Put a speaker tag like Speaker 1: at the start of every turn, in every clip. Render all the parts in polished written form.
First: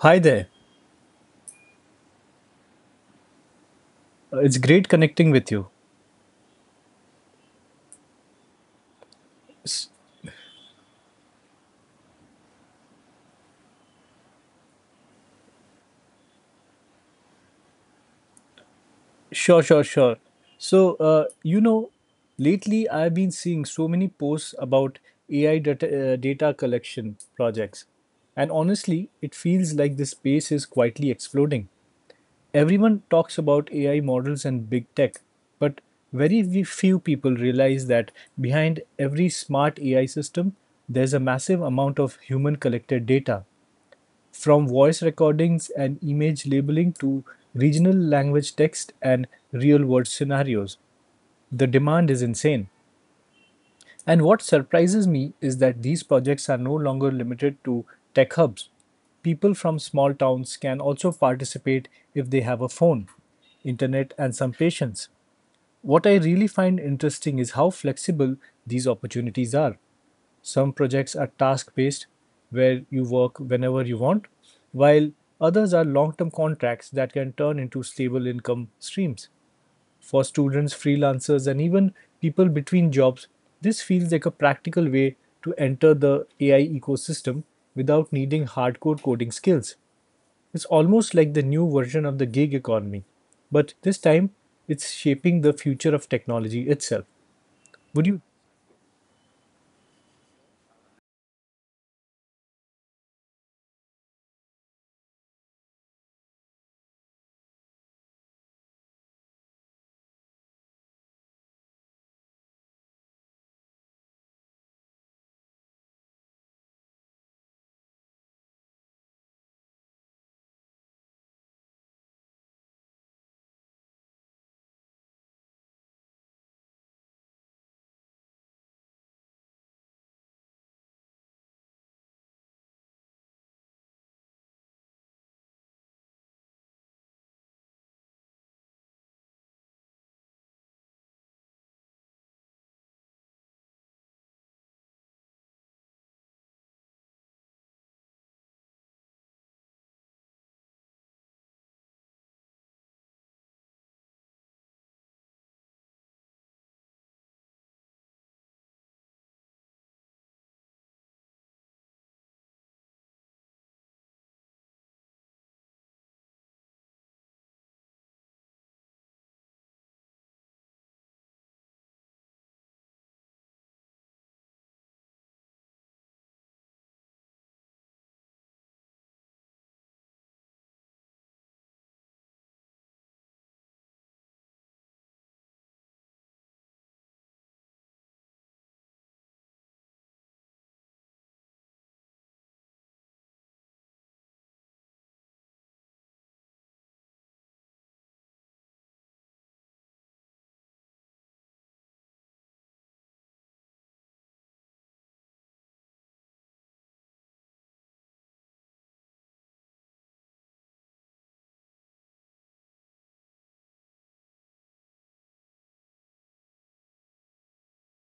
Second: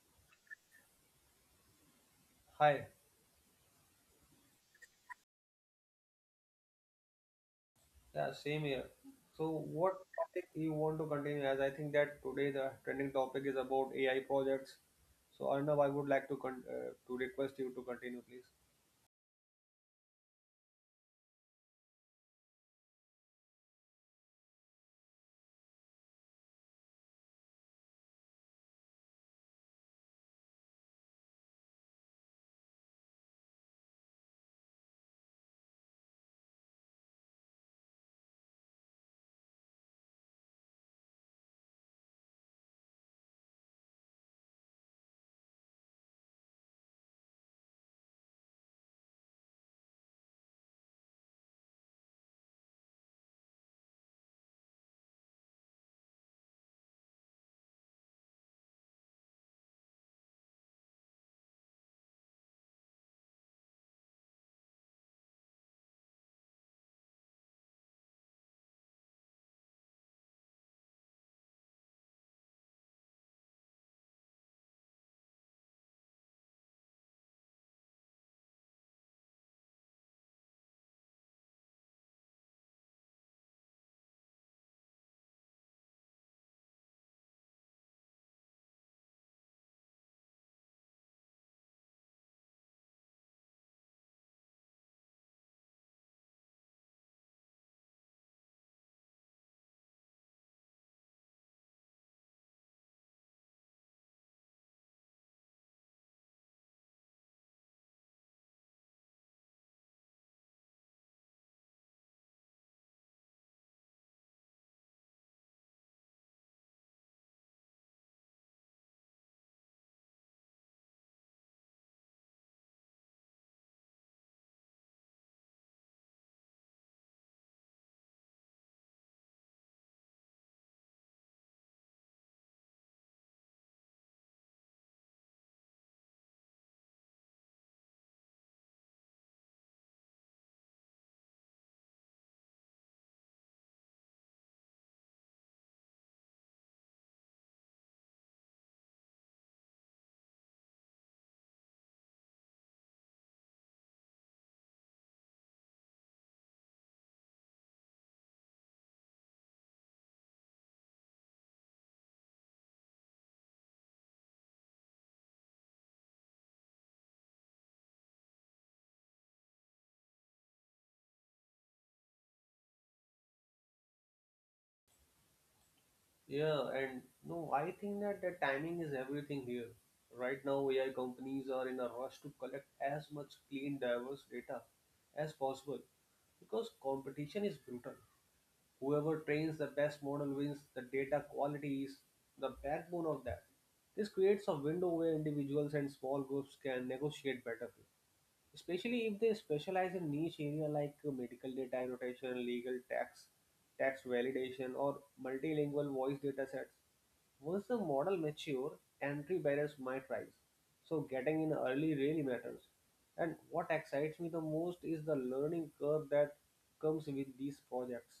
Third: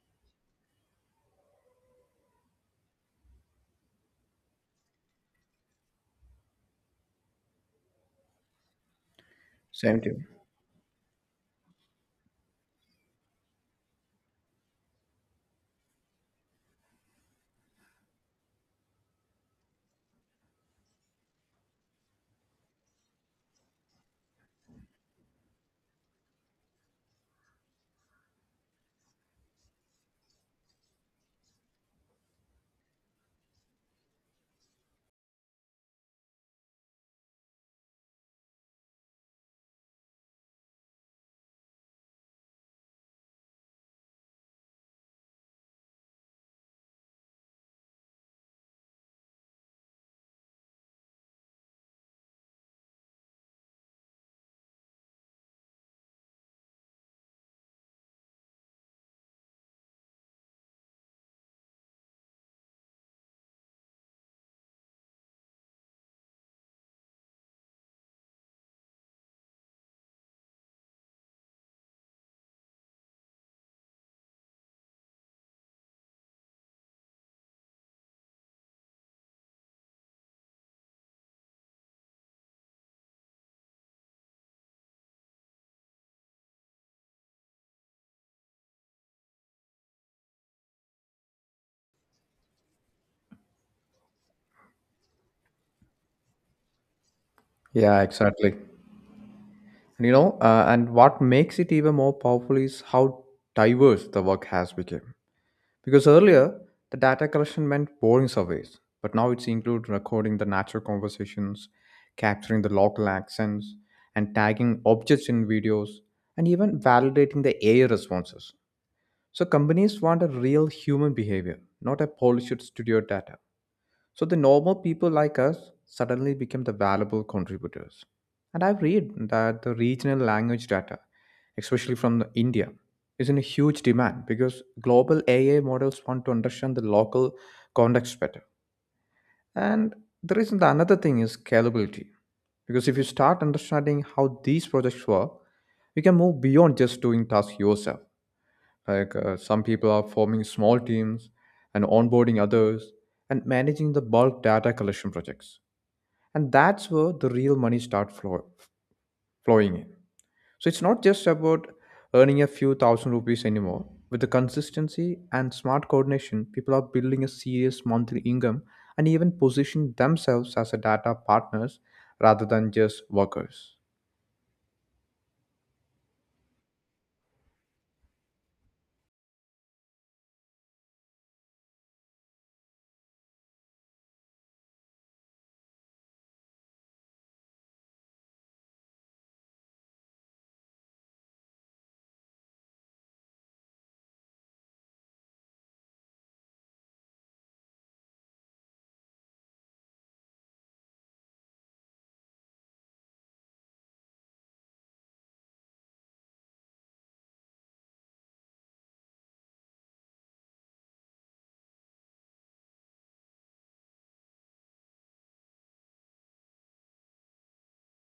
Speaker 1: Hi there.
Speaker 2: Hi,
Speaker 1: It's great connecting with you.
Speaker 2: yeah, same here. So,
Speaker 1: S-
Speaker 2: what
Speaker 3: Same to you.
Speaker 2: topic you want to continue as? I think that today the trending topic is about AI projects. So, Arnav, I would like to to request you to continue, please.
Speaker 1: sure. So, uh, you know, lately I've been seeing so many posts about AI data, data collection projects. And honestly, it feels like this space is quietly exploding. Everyone talks about AI models and big tech, but few people realize that behind every smart AI system, there's a massive amount of human collected data. From voice recordings and image labeling to regional language text and real world scenarios, the demand is insane. And what surprises me is that these projects are no longer limited to tech hubs. People from small towns can also participate if they have a phone, internet, and some patience. What I really find interesting is how flexible these opportunities are. Some projects are task based, where you work whenever you want, while others are long term contracts that can turn into stable income streams. For students, freelancers, and even people between jobs, this feels like a practical way to enter the AI ecosystem without needing hardcore coding skills. It's almost like the new version of the gig economy, but this time it's shaping the future of technology itself.
Speaker 3: Yeah,
Speaker 1: Would you?
Speaker 3: exactly. And what makes it even more powerful is how diverse the work has become. Because earlier, the data collection meant boring surveys, but now it's include recording the natural conversations, capturing the local accents, and tagging objects in videos, and even validating the AI responses. So companies want a real human behavior, not a polished studio data. So the normal people like us suddenly became the valuable contributors. And I've read that the regional language data, especially from the India, is in a huge demand because global AI models want to understand the local context better. And the reason the another thing is scalability. Because if you start understanding how these projects work, you can move beyond just doing tasks yourself. Some people are forming small teams and onboarding others and managing the bulk data collection projects. And that's where the real money starts flowing in. So it's not just about earning a few thousand rupees anymore. With the consistency and smart coordination, people are building a serious monthly income and even position themselves as a data partners rather than just workers.
Speaker 2: Yeah, and no, I think that the timing is everything here. Right now, AI companies are in a rush to collect as much clean, diverse data as possible because competition is brutal. Whoever trains the best model wins. The data quality is the backbone of that. This creates a window where individuals and small groups can negotiate better especially if they specialize in niche area like medical data annotation, legal tax, tax validation, or multilingual voice datasets. Once the model mature, entry barriers might rise. So getting in early really matters. And what excites me the most is the learning curve that comes with these projects.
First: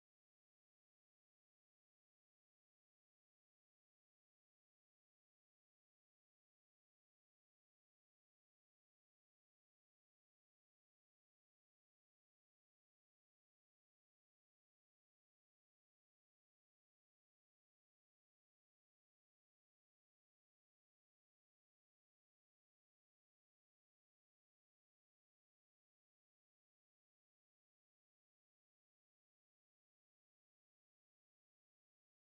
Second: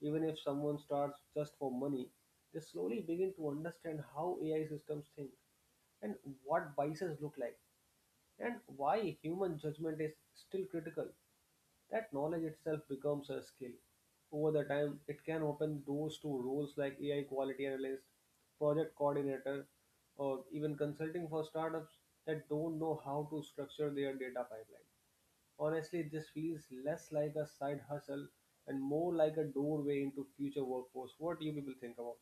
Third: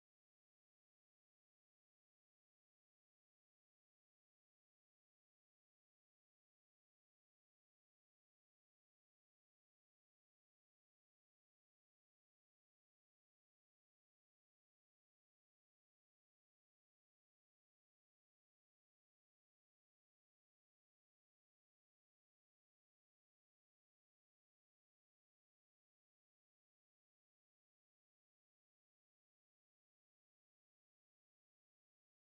Speaker 2: Even if someone starts just for money, they slowly begin to understand how AI systems think and what biases look like. And why human judgment is still critical. That knowledge itself becomes a skill. Over the time, it can open doors to roles like AI quality analyst, project coordinator, or even consulting for startups that don't know how to structure their data pipeline. Honestly, this feels less like a side hustle and more like a doorway into future workforce. What do you people think about?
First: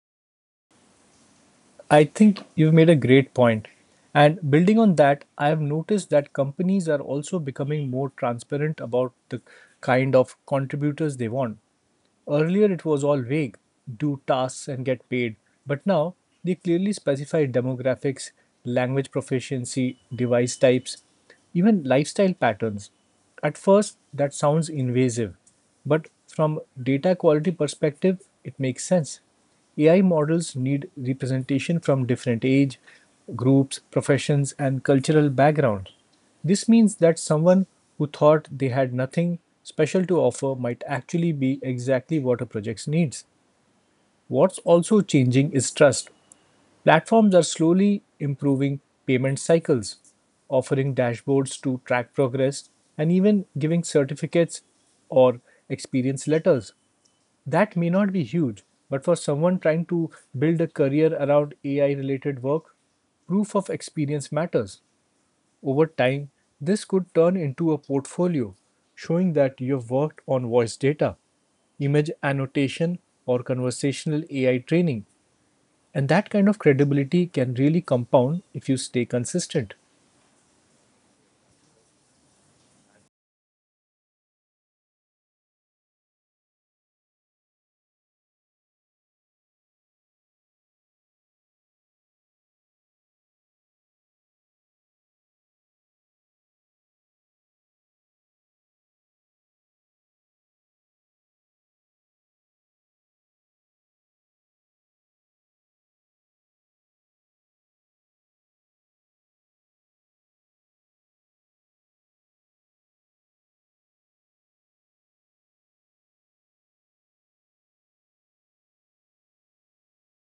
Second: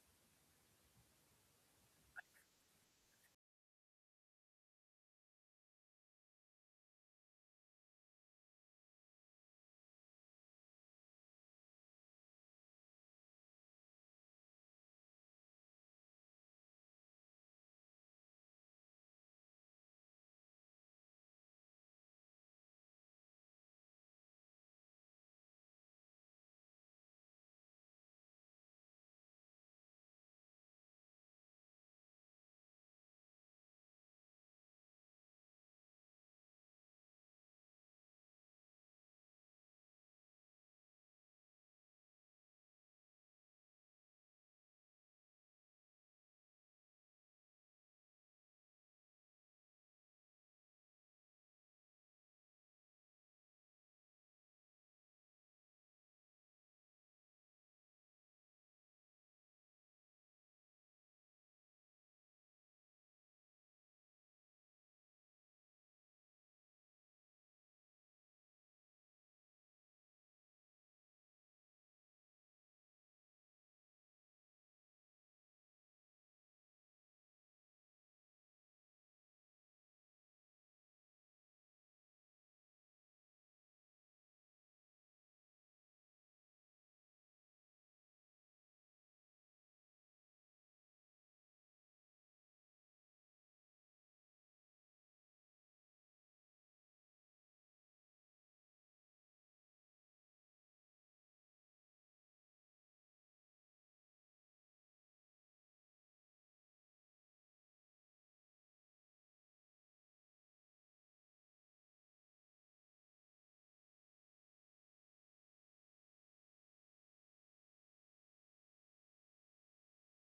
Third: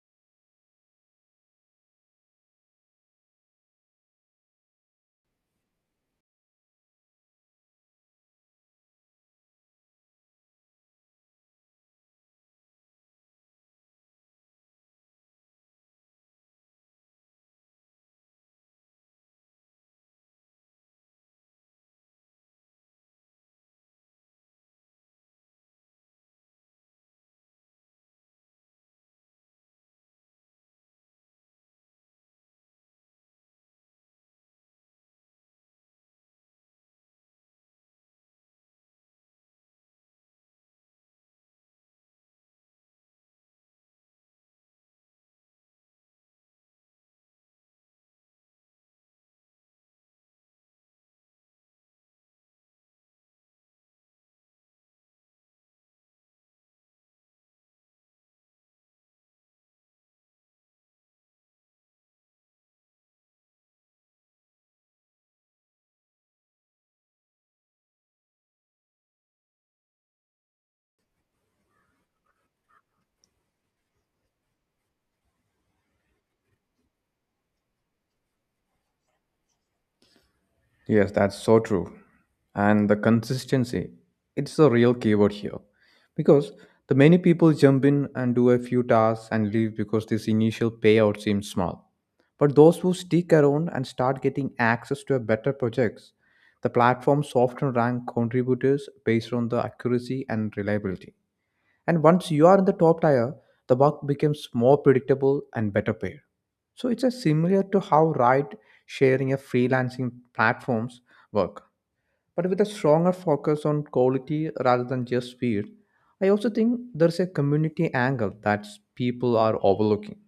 Speaker 1: I think you've made a great point. And building on that, I have noticed that companies are also becoming more transparent about the kind of contributors they want. Earlier, it was all vague do tasks and get paid, but now they clearly specify demographics, language proficiency, device types, even lifestyle patterns. At first, that sounds invasive, but from data quality perspective, it makes sense. AI models need representation from different age groups, professions, and cultural backgrounds. This means that someone who thought they had nothing special to offer might actually be exactly what a project needs. What's also changing is trust. Platforms are slowly improving payment cycles, offering dashboards to track progress, and even giving certificates or experience letters. That may not be huge, but for someone trying to build a career around AI related work, proof of experience matters. Over time, this could turn into a portfolio showing that you've worked on voice data, image annotation, or conversational AI training. And that kind of credibility can really compound if you stay consistent.
Speaker 3: Yes, that's so true. And the consistency, it's the real keyword here. Because the many people jump in and do a few tasks and leave because this initial payout seems small. But those who stick around and start getting access to a better projects, the platforms often rank contributors based on the accuracy and reliability. And once you are in the top tier, the work becomes more predictable and better paid. So it's a similar to how ride sharing and freelancing platforms work, but with a stronger focus on quality rather than just speed. I also think there's a community angle that people are overlooking,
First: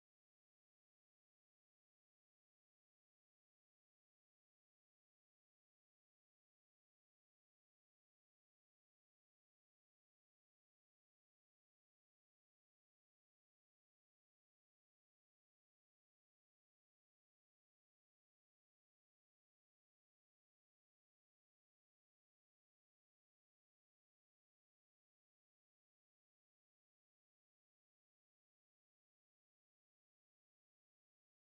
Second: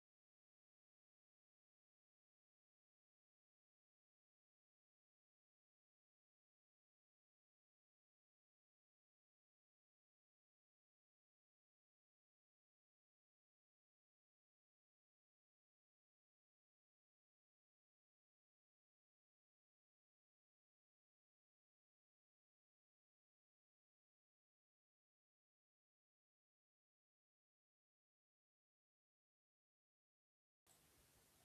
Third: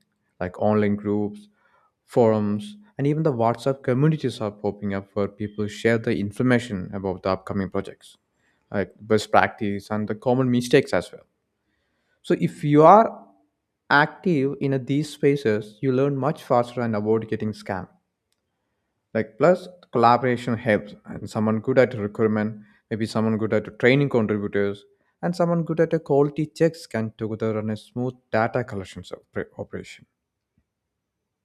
Speaker 3: like online groups, forums, and even the WhatsApp communities are popping up where people share the information about the upcoming projects, like best practice and the common mistakes as well. So if you are active in a, these spaces, you learn much faster and avoid getting scammed. Like plus collaboration helps, and someone good at recruitment, maybe someone good at training contributors, and someone good at a quality checks can together run a smooth data collection operation.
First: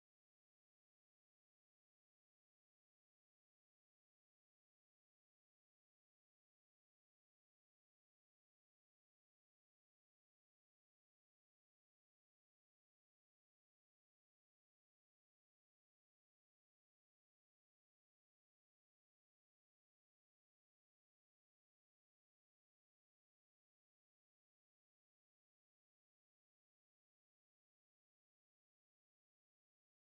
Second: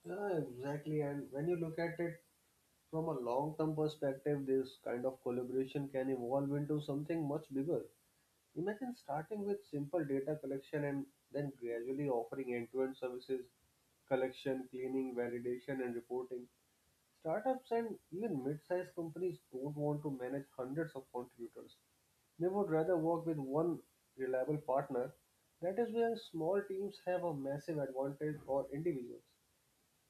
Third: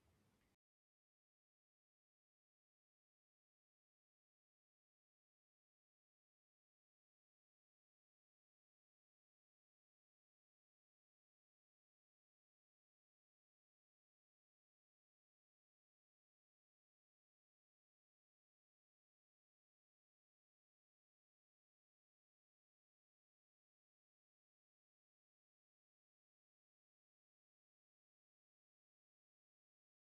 Speaker 2: Yeah, exactly. And when you look at it from a long-term perspective, this kind of collaboration can evolve into something much bigger. Imagine starting with simple data collection and then gradually offering end-to-end services, collection, cleaning, validation, and reporting. Startups and even mid-sized companies don't want to manage hundreds of contributors. They would rather work with one reliable partner. That is where small teams have a massive advantage over individuals.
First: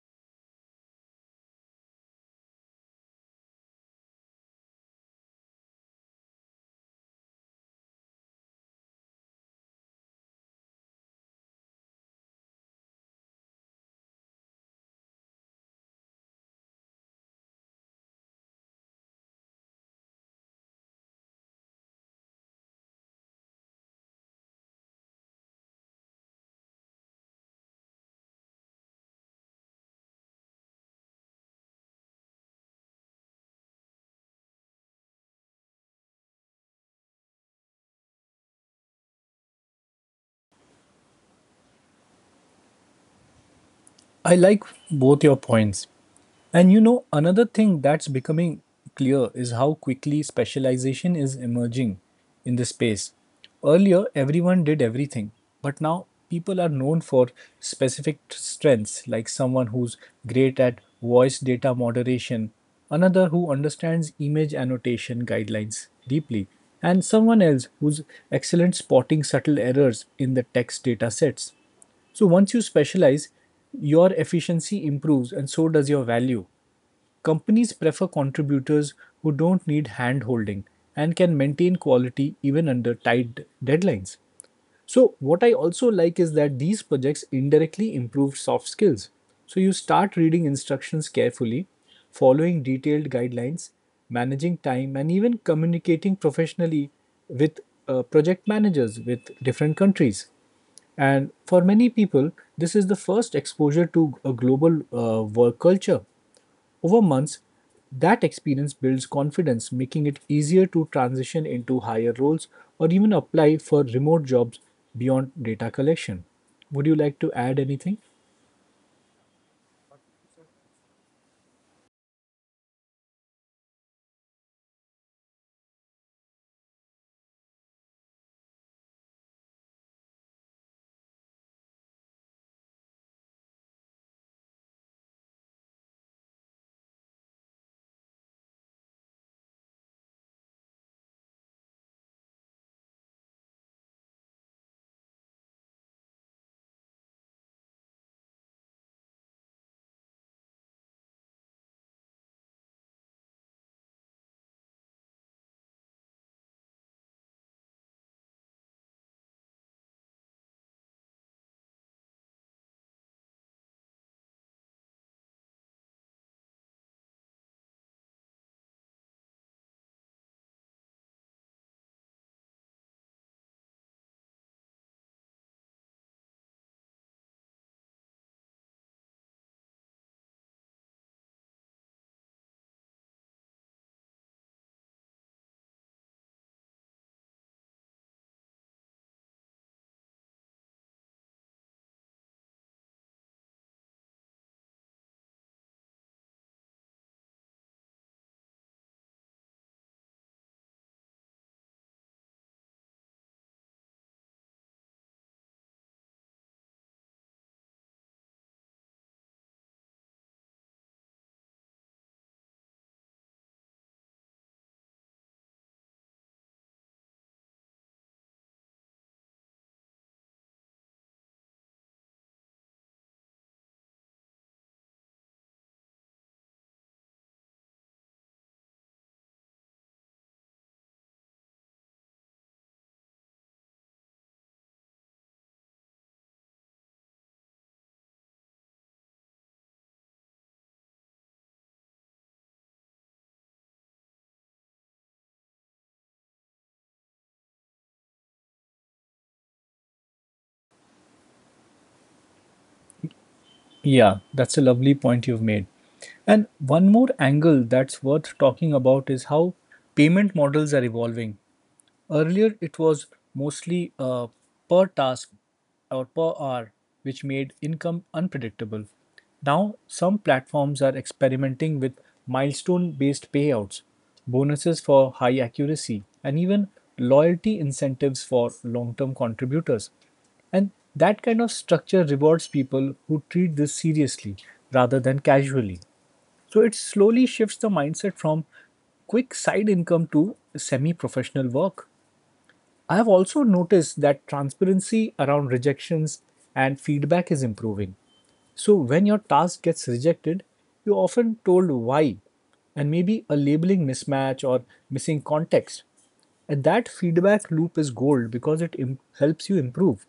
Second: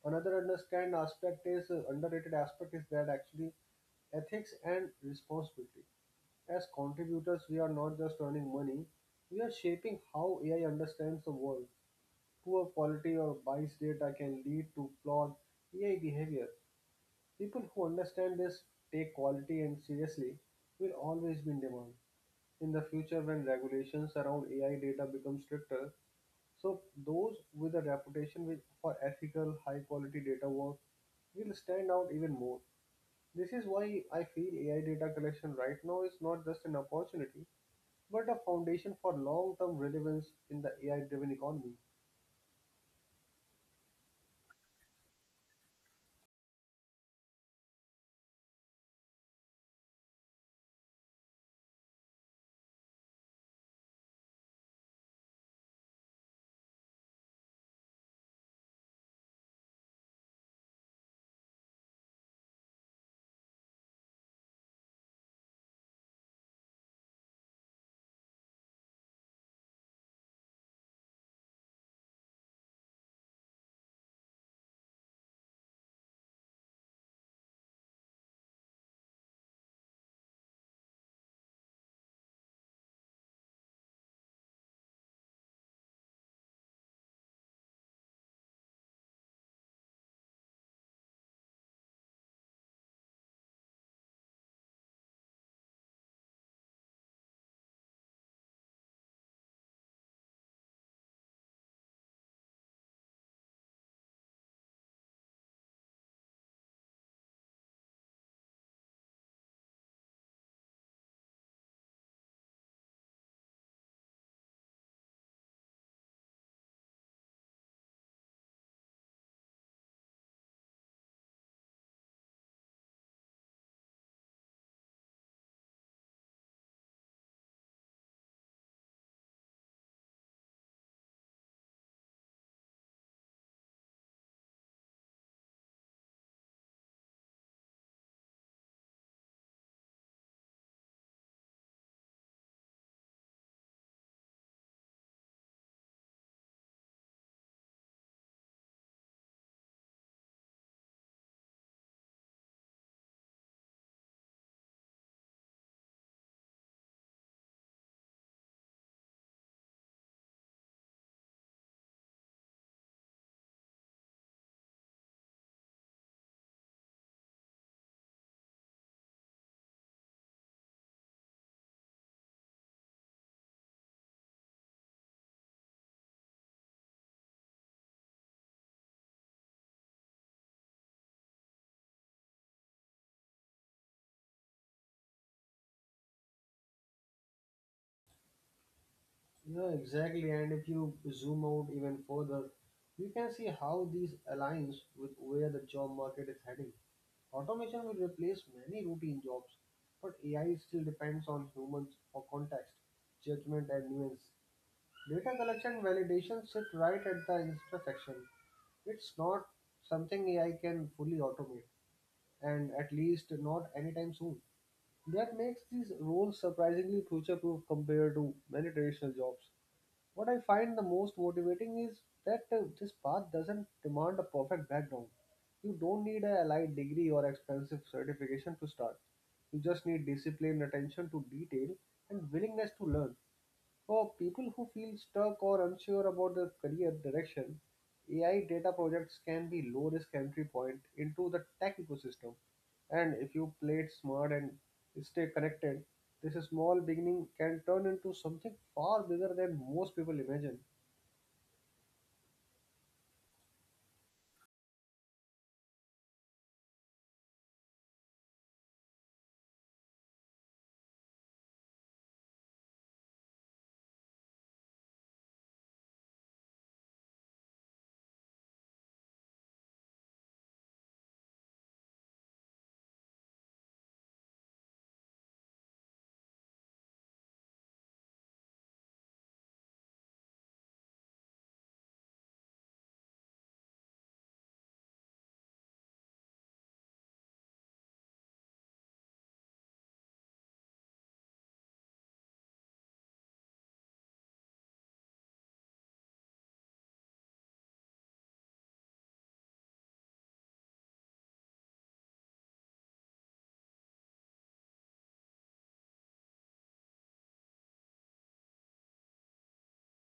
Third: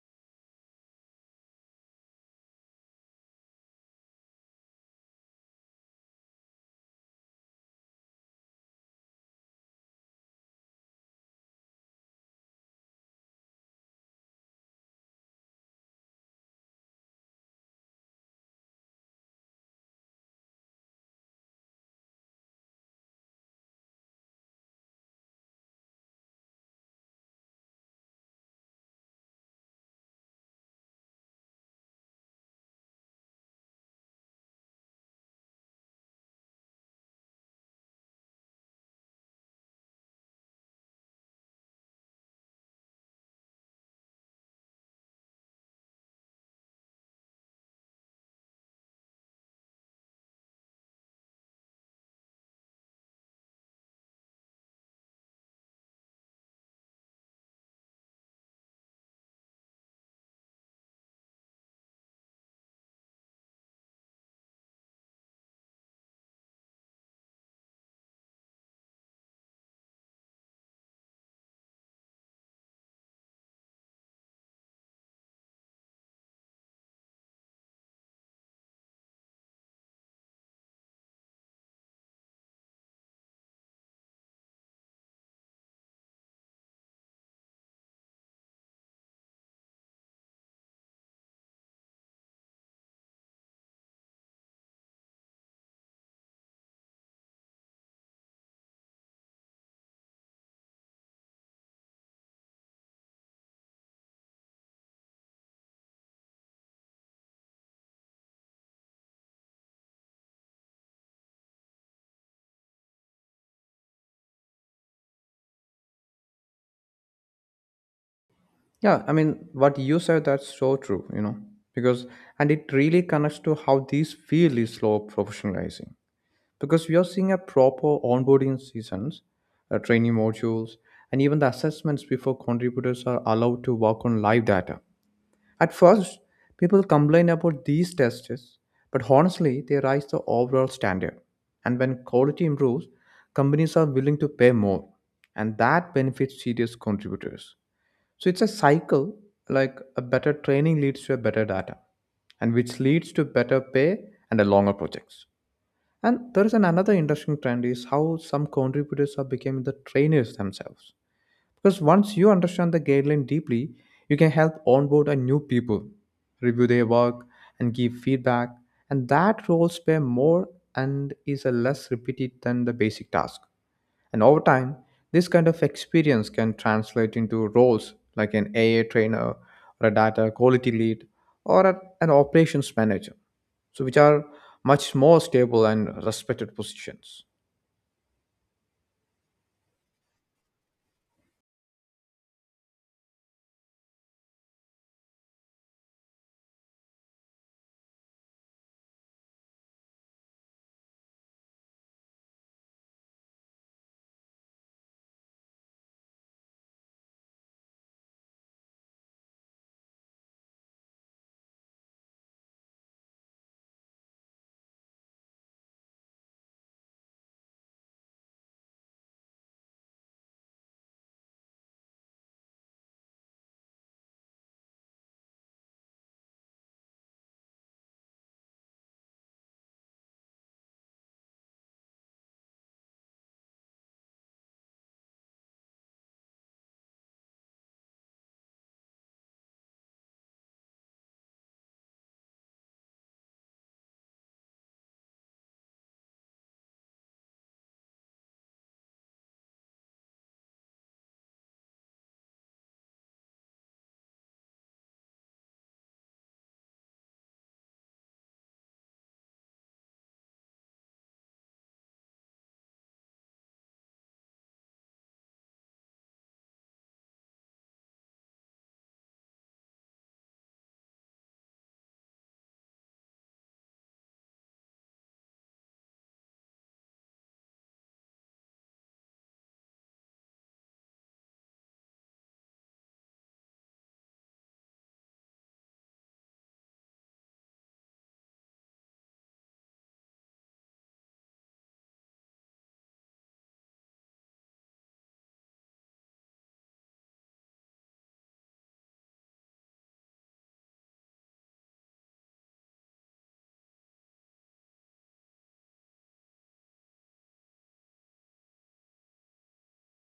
Speaker 2: Another understand aspect is Underrated aspect is that actually ethics and responsibility. As contributors, we are not just earning money; we are shaping how AI understands the world. Poor quality or biased data can lead to flawed AI behavior. People who understand this, take quality and seriously, will always be in demand. In the future, when regulations around AI data become stricter, so those with a reputation with, for ethical, high-quality data work will stand out even more. This is why I feel AI data collection right now is not just an opportunity, but a foundation for long term relevance in the AI driven economy.
Speaker 1: I like both your points. And you know, another thing that's becoming clear is how quickly specialization is emerging in this space. Earlier, everyone did everything, but now people are known for specific strengths, like someone who's great at voice data moderation, another who understands image annotation guidelines deeply, and someone else who's excellent spotting subtle errors in the text data sets. So once you specialize, your efficiency improves and so does your value. Companies prefer contributors who don't need hand holding and can maintain quality even under tight deadlines. So, what I also like is that these projects indirectly improve soft skills. So, you start reading instructions carefully, following detailed guidelines, managing time, and even communicating professionally with project managers with different countries. And for many people, this is the first exposure to a global work culture. Over months, that experience builds confidence, making it easier to transition into higher roles or even apply for remote jobs beyond data collection. Would you like to add anything?
Speaker 3: Yeah, I mean what you said that's so true. You know because and it really connects to how this field is slow professionalizing because we are seeing a proper onboarding seasons, training modules, and even the assessments before contributors are allowed to work on live data. At first, people complain about these tests, but honestly, they raise the overall standard. And when quality improves, companies are willing to pay more, and that benefits serious contributors. So it's a cycle like a better training leads to a better data, and which leads to better pay and a longer projects. And there is an another interesting trend is how some contributors are becoming the trainers themselves. Because once you understand the guideline deeply, you can help onboard a new people, review their work, and give feedback. And that roles pay more and is a less repeated than the basic task. And over time, this kind of experience can translate into roles like an AA trainer or a data quality lead or an operations manager, so which are much more stable and respected positions.
Speaker 2: Yeah, exactly. And if you zoom out even further, you can see how these aligns with where the job market is heading. Automation will replace many routine jobs, but AI still depends on humans for context, judgment, and nuance. Data collection and validation sit right at the intersection. It's not something AI can fully automate, and at least not anytime soon. That makes these roles surprisingly future proof compared to many traditional jobs. What I find the most motivating is that this path doesn't demand a perfect background. You don't need a allied degree or expensive certification to start. You just need discipline, attention to detail, and willingness to learn. For people who feel stuck or unsure about their career direction, AI data projects can be low risk entry point into the tech ecosystem. And if you play it smart and stay connected, this small beginning can turn into something far bigger than most people imagine.
Speaker 1: Yeah, that's a lovely point you've made. And one more angle that's worth talking about is how payment models are evolving. Earlier, it was mostly per task or per hour, which made income unpredictable. Now, some platforms are experimenting with milestone based payouts, bonuses for high accuracy, and even loyalty incentives for long term contributors. And that kind of structure rewards people who treat this seriously rather than casually. So it slowly shifts the mindset from quick side income to semi professional work. I have also noticed that transparency around rejections and feedback is improving. So, when your task gets rejected, you're often told why and maybe a labeling mismatch or missing context. And that feedback loop is gold because helps you improve.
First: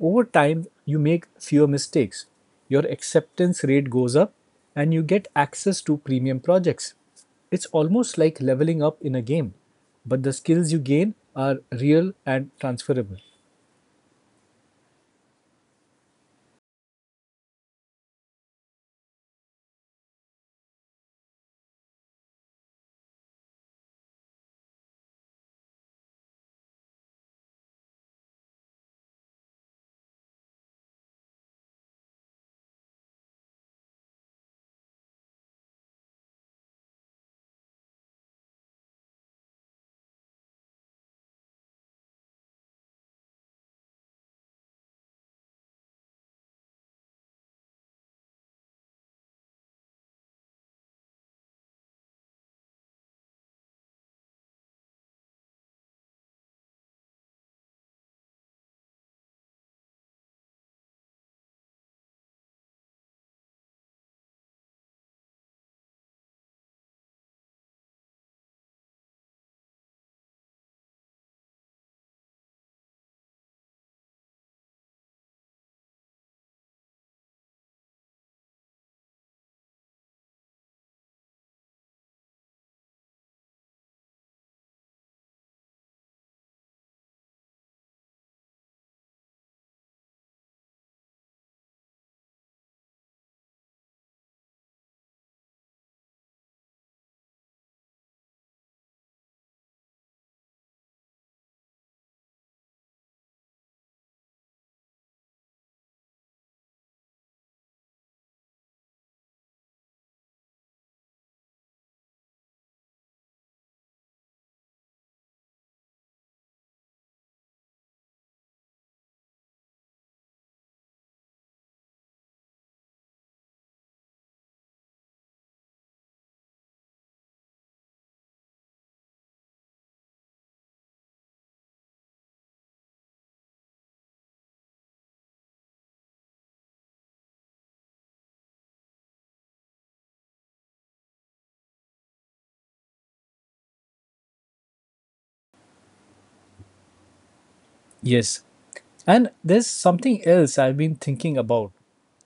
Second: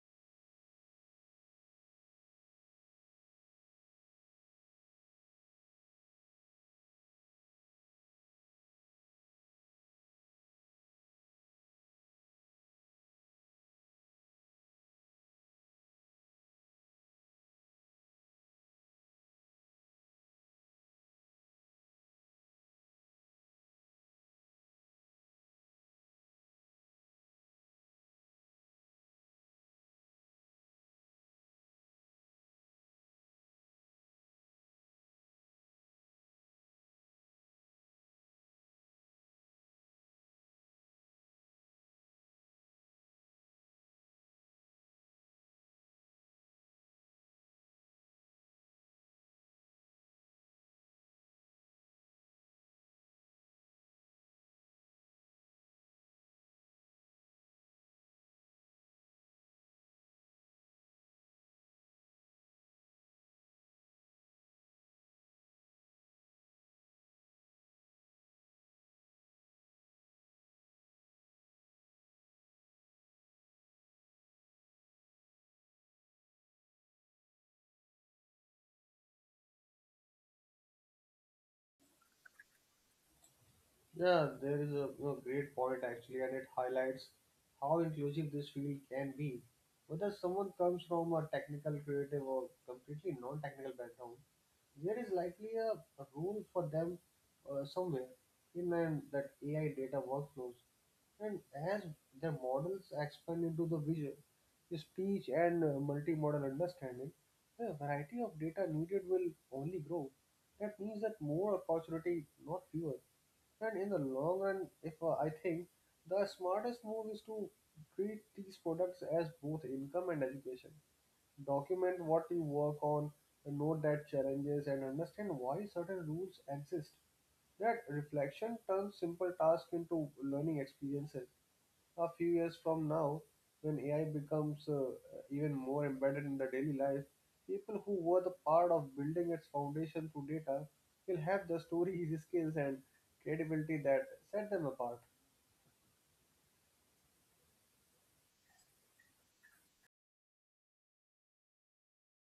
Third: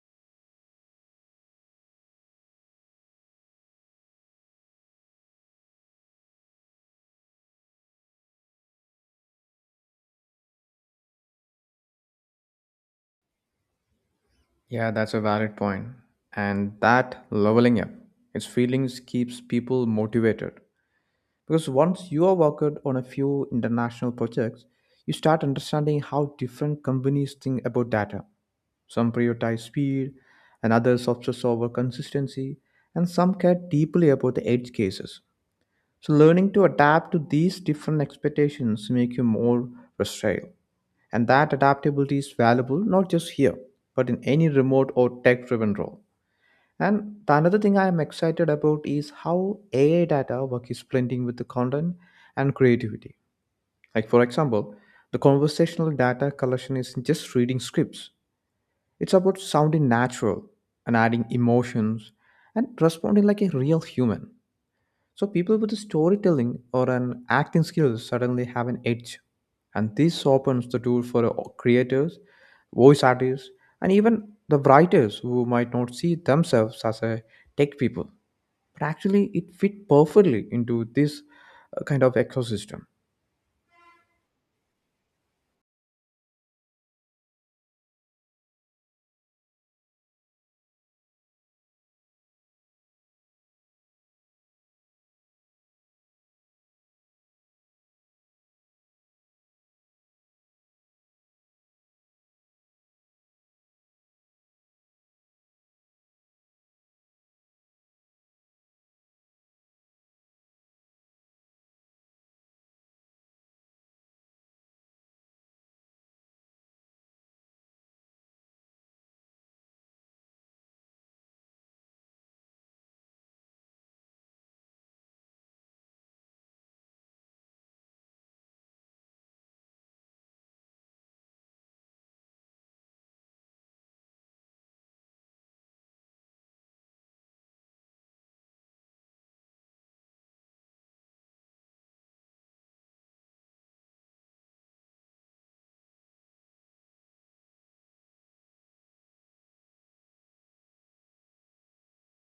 Speaker 1: Over time you make fewer mistakes, your acceptance rate goes up, and you get access to premium projects. It's almost like leveling up in a game, but the skills you gain are real and transferable.
Speaker 3: Yeah, that's a valid point. And that leveling up, its feelings keeps people motivated. Because once you are worked on a few international projects, you start understanding how different companies think about data. Some prioritize speed, and others obsess over consistency, and some care deeply about the edge cases. So, learning to adapt to these different expectations make you more versatile, and that adaptability is valuable not just here, but in any remote or tech-driven role. And the another thing I am excited about is how AI data work is blending with the content and creativity. Like for example, the conversational data collection isn't just reading scripts. It's about sounding natural and adding emotions and responding like a real human. So people with storytelling or an acting skills suddenly have an edge. And this opens the door for creators, voice artists, and even the writers who might not see themselves as a tech people. But actually, it fit perfectly into this kind of ecosystem.
Speaker 2: Yeah, there is a you know, great point actually, and it highlights how inclusive this field can be. Whether someone comes from a technical, creative, or completely non technical background, there is likely a rule for them somewhere in an, that AI data workflows. And as their models expand into the visual, speech, and multimodal understanding, the variety of data needed will only grow. That means that more opportunity, not fewer. And in the long run, if I think the smartest move is to treat these products as both income and education. Document what you work on, note that challenges, and understand why certain rules exist. That reflection turns simple tasks into learning experiences. A few years from now, when AI becomes even more embedded in the daily life, people who were the part of building its foundation through data will have the stories, skills, and creativity that set them apart.
Speaker 1: Yes, and there's something else I've been thinking about,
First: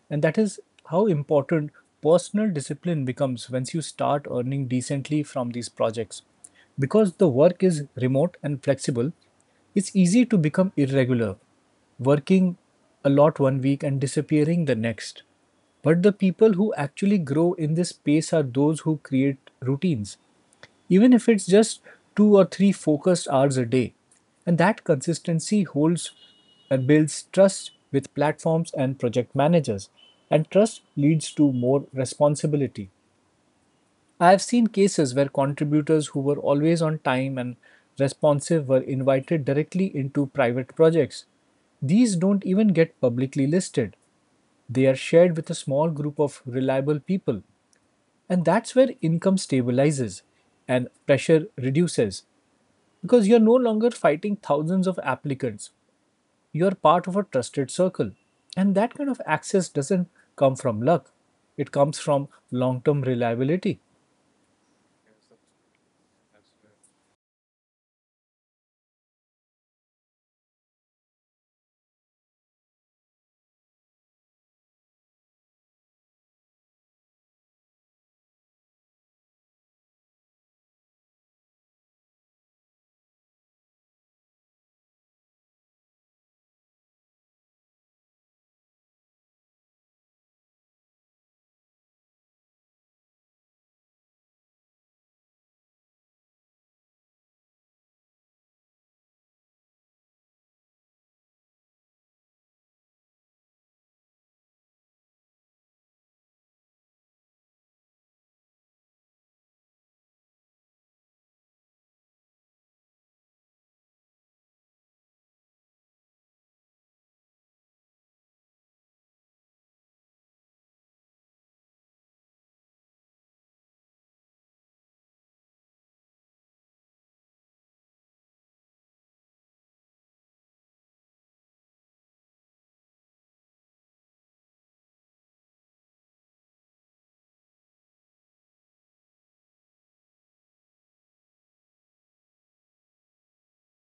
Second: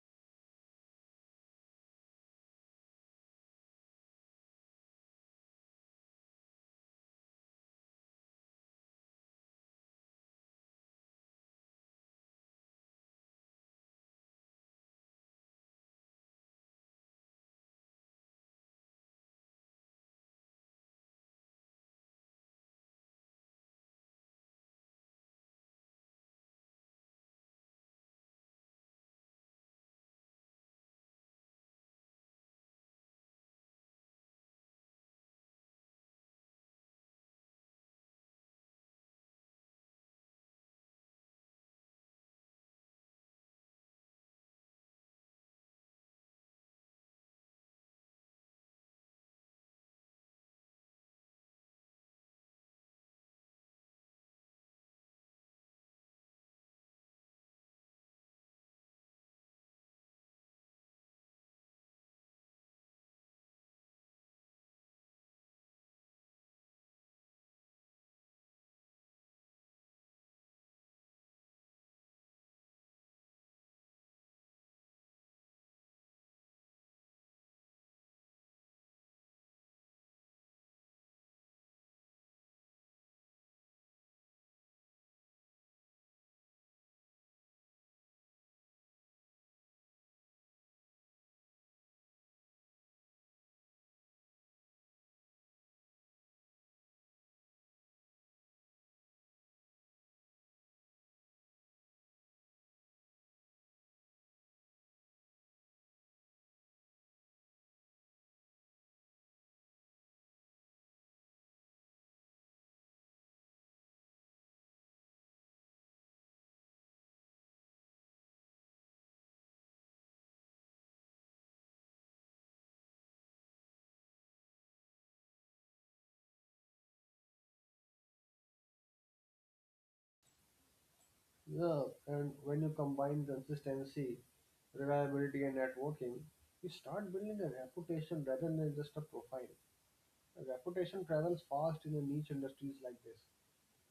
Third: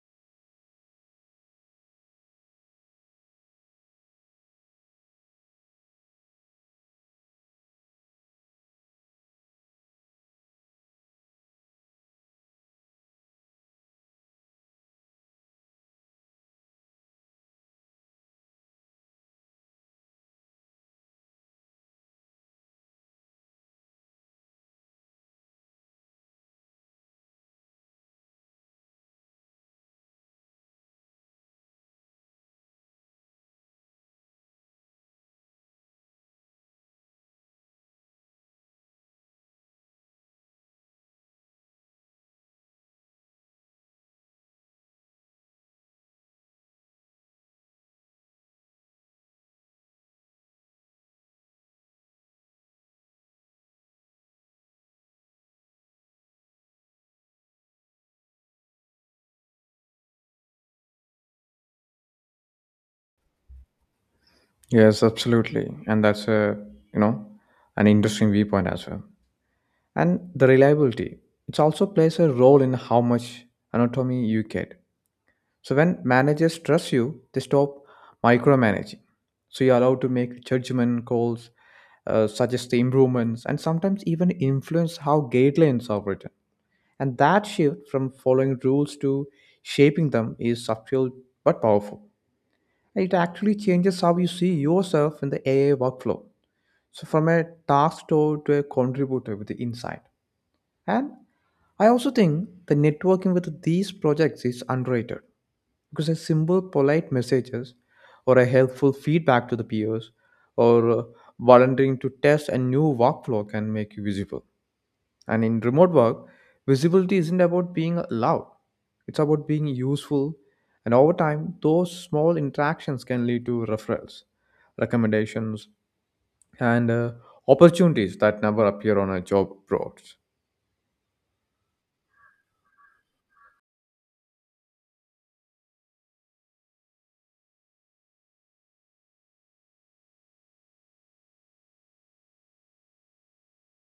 Speaker 1: and that is how important personal discipline becomes once you start earning decently from these projects. Because the work is remote and flexible, it's easy to become irregular, working a lot 1 week and disappearing the next. But the people who actually grow in this space are those who create routines even if it's just 2 or 3 focused hours a day. And that consistency holds and builds trust with platforms and project managers. And trust leads to more responsibility. I have seen cases where contributors who were always on time and responsive were invited directly into private projects. These don't even get publicly listed. They are shared with a small group of reliable people. And that's where income stabilizes and pressure reduces because you're no longer fighting thousands of applicants. You're part of a trusted circle. And that kind of access doesn't come from luck, it comes from long term reliability.
Speaker 3: Yes, absolutely. And that's a, you know, an interesting viewpoint as well. And the reliability, it also plays a role in how much anatomy you get. So when managers trust you, they stop micromanaging, so you're allowed to make judgment calls, suggest the improvements, and sometimes even influence how guidelines are written. And that shift from following rules to shaping them is subtle but powerful. It actually changes how you see yourself in the AI workflow, so from a task store to a contributor with the insight. And I also think the networking with these projects is underrated, because a simple polite messages or a helpful feedback to the peers or volunteering to test a new workflow can make you visible. And in remote work, visibility isn't about being loud. It's about being useful, and over time those small interactions can lead to referrals, recommendations, and opportunities that never appear on a job boards.
Speaker 2: Yeah, and when you combine consistency reliability, and networking, you start building a reputation rather than just a profile. A reputation travels fast in a niche industries like this.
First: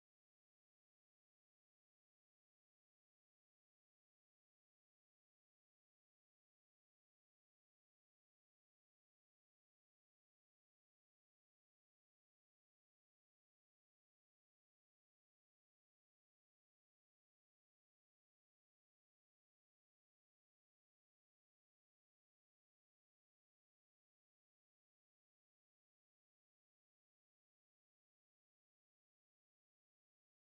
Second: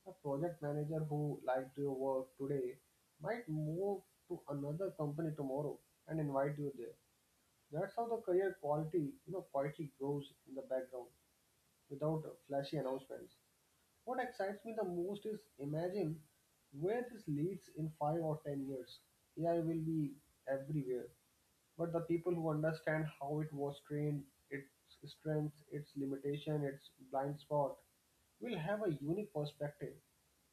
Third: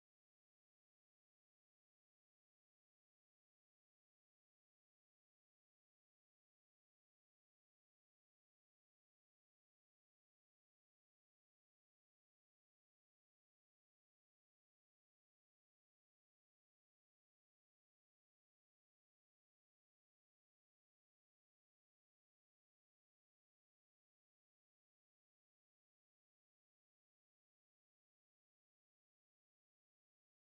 Speaker 2: A project manager who liked your work today might move to another company tomorrow and invite you there. That's how the career quality, you know, quietly grows in the background without flashy announcements. What excites me the most is imagine where this leads in 5 or 10 years. AI will be everywhere, but the people who understand how it was trained, its strengths, its limitation, its blind spot, will have a unique perspective.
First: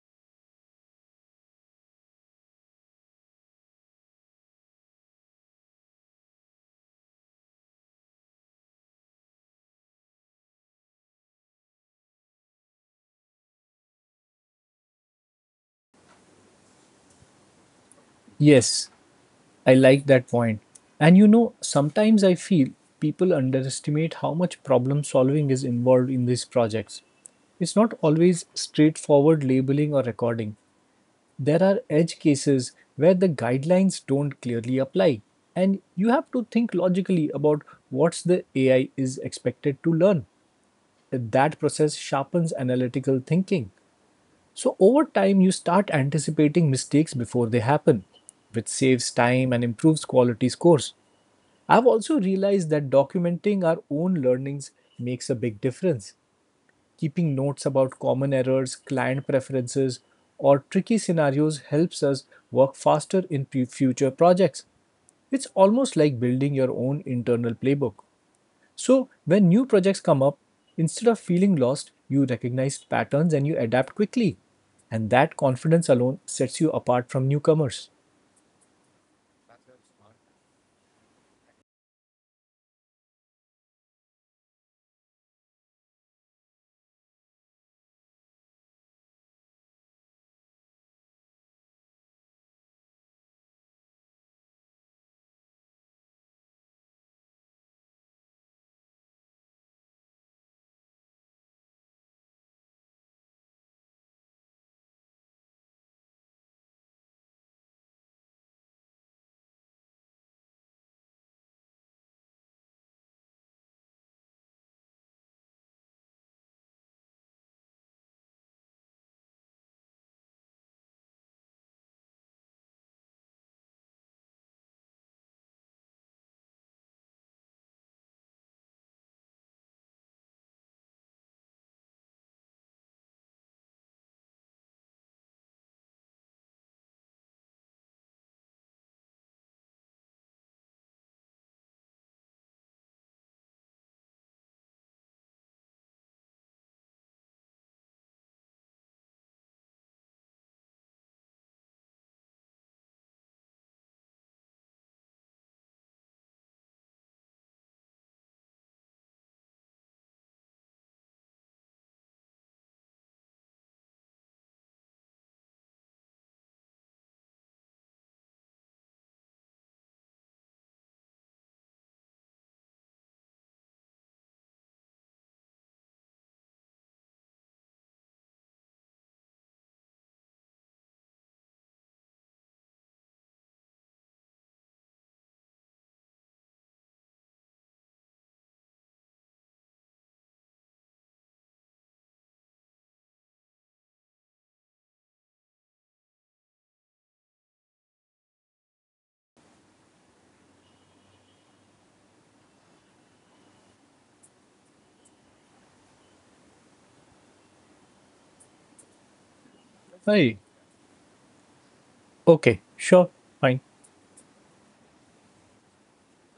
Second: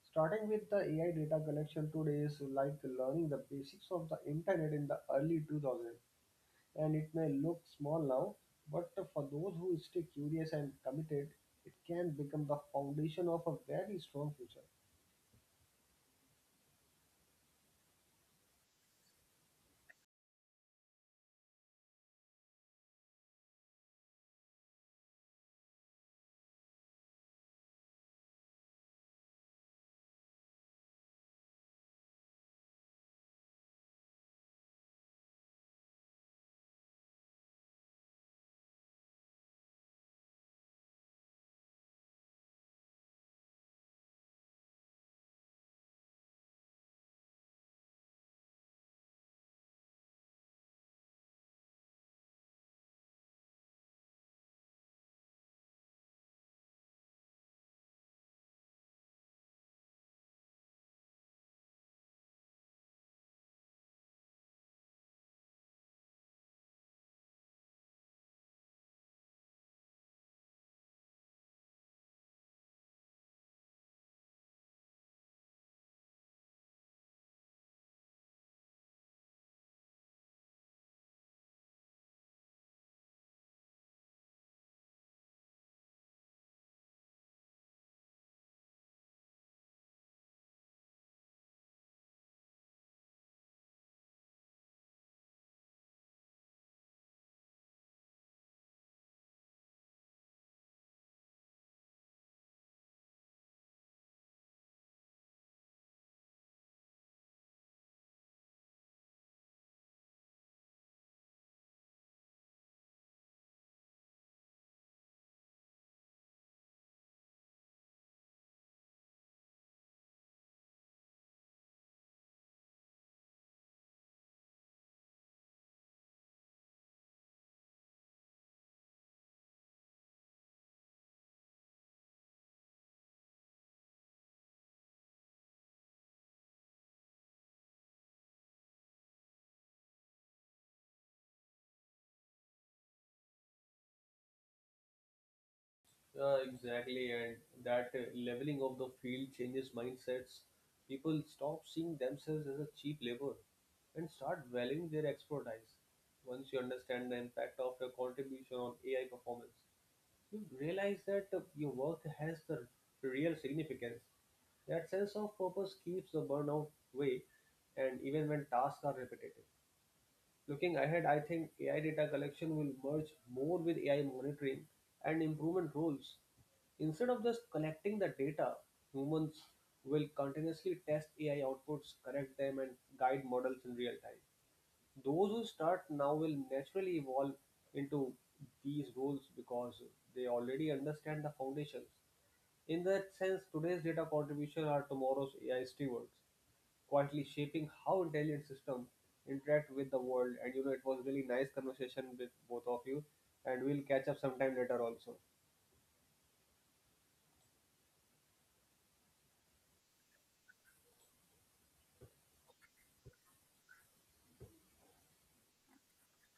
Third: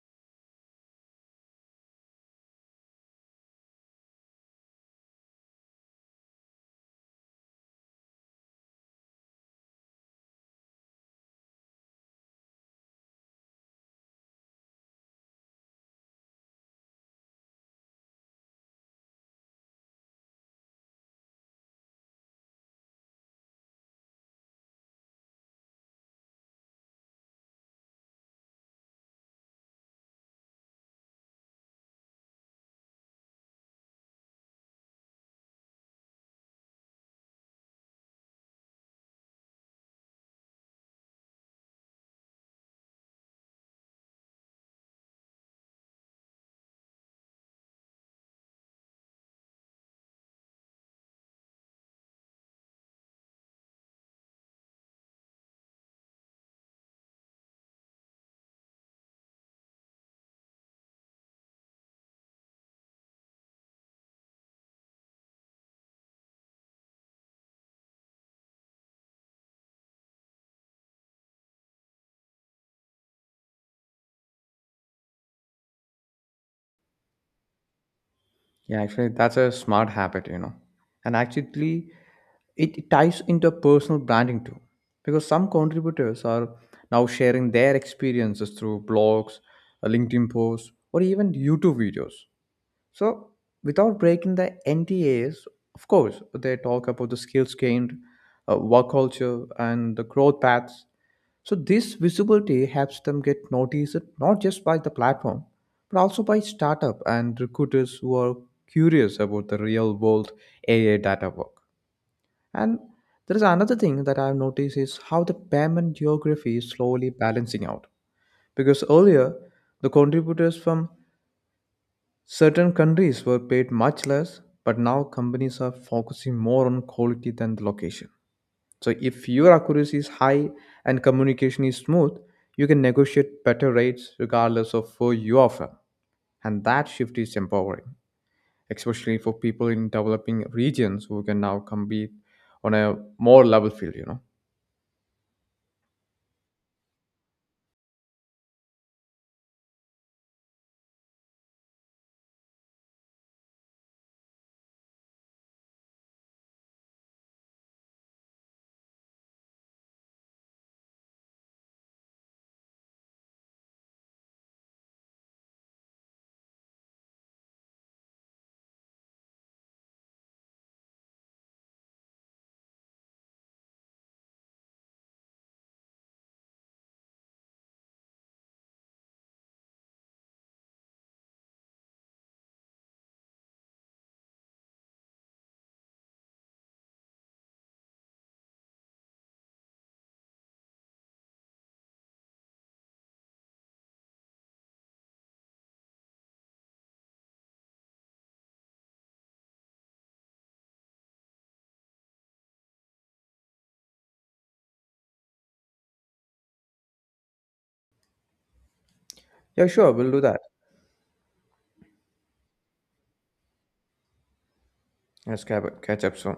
Speaker 2: Starting with the AI data collection today is like learning the basics of the internet in the early 2000s and it may look small now, but for those who stay curious and committed, it can become the foundation of a very strong future.
Speaker 1: Yes, I like that point. And you know, sometimes I feel people underestimate how much problem solving is involved in these projects. It's not always straightforward labeling or recording. There are edge cases where the guidelines don't clearly apply, and you have to think logically about what's the AI is expected to learn. That process sharpens analytical thinking. So over time, you start anticipating mistakes before they happen, which saves time and improves quality scores. I've also realized that documenting our own learnings makes a big difference. Keeping notes about common errors, client preferences, or tricky scenarios helps us work faster in future projects. It's almost like building your own internal playbook. So, when new projects come up, instead of feeling lost, you recognize patterns and you adapt quickly. And that confidence alone sets you apart from newcomers.
Speaker 3: Yeah, actually, that's a smart habit, you know. And actually, it ties into personal branding too, because some contributors are now sharing their experiences through blogs, LinkedIn posts, or even YouTube videos. So, without breaking the NDAs, of course, they talk about the skills gained, work culture, and the growth paths. So this visibility helps them get noticed not just by the platform, but also by startup and recruiters who are curious about the real world AI data work. And there is another thing that I've noticed is how the payment geography is slowly balancing out. Because earlier, the contributors from certain countries were paid much less, but now companies are focusing more on quality than the location. So if your accuracy is high and communication is smooth, you can negotiate better rates regardless of who you offer. And that shift is empowering, especially for people in developing regions who can now compete on a more level field, you know.
Speaker 2: Yeah, exactly. And that leveling of the field changes mindsets. People stop seeing themselves as a cheap labor and start valuing their expertise once you understand the impact of your contribution on AI performance. You realize that your work has the real significance. That sense of purpose keeps the burnout away, and even when tasks are repetitive. Looking ahead, I think AI data collection will merge more with AI monitoring and improvement roles. Instead of just collecting the data, humans will continuously test AI outputs, correct them, and guide models in real time. Those who start now will naturally evolve into these roles because they already understand the foundations. In that sense, today's data contribution are tomorrow's AI stewards, quietly shaping how intelligent systems interact with the world. And you know, it was really nice conversation with both of you, and we'll catch up sometime later also.
Speaker 3: Yeah, sure, we'll do
Speaker 1: Hey,
Speaker 3: that.
Speaker 1: okay, sure, fine.
Speaker 3: Let's catch up soon.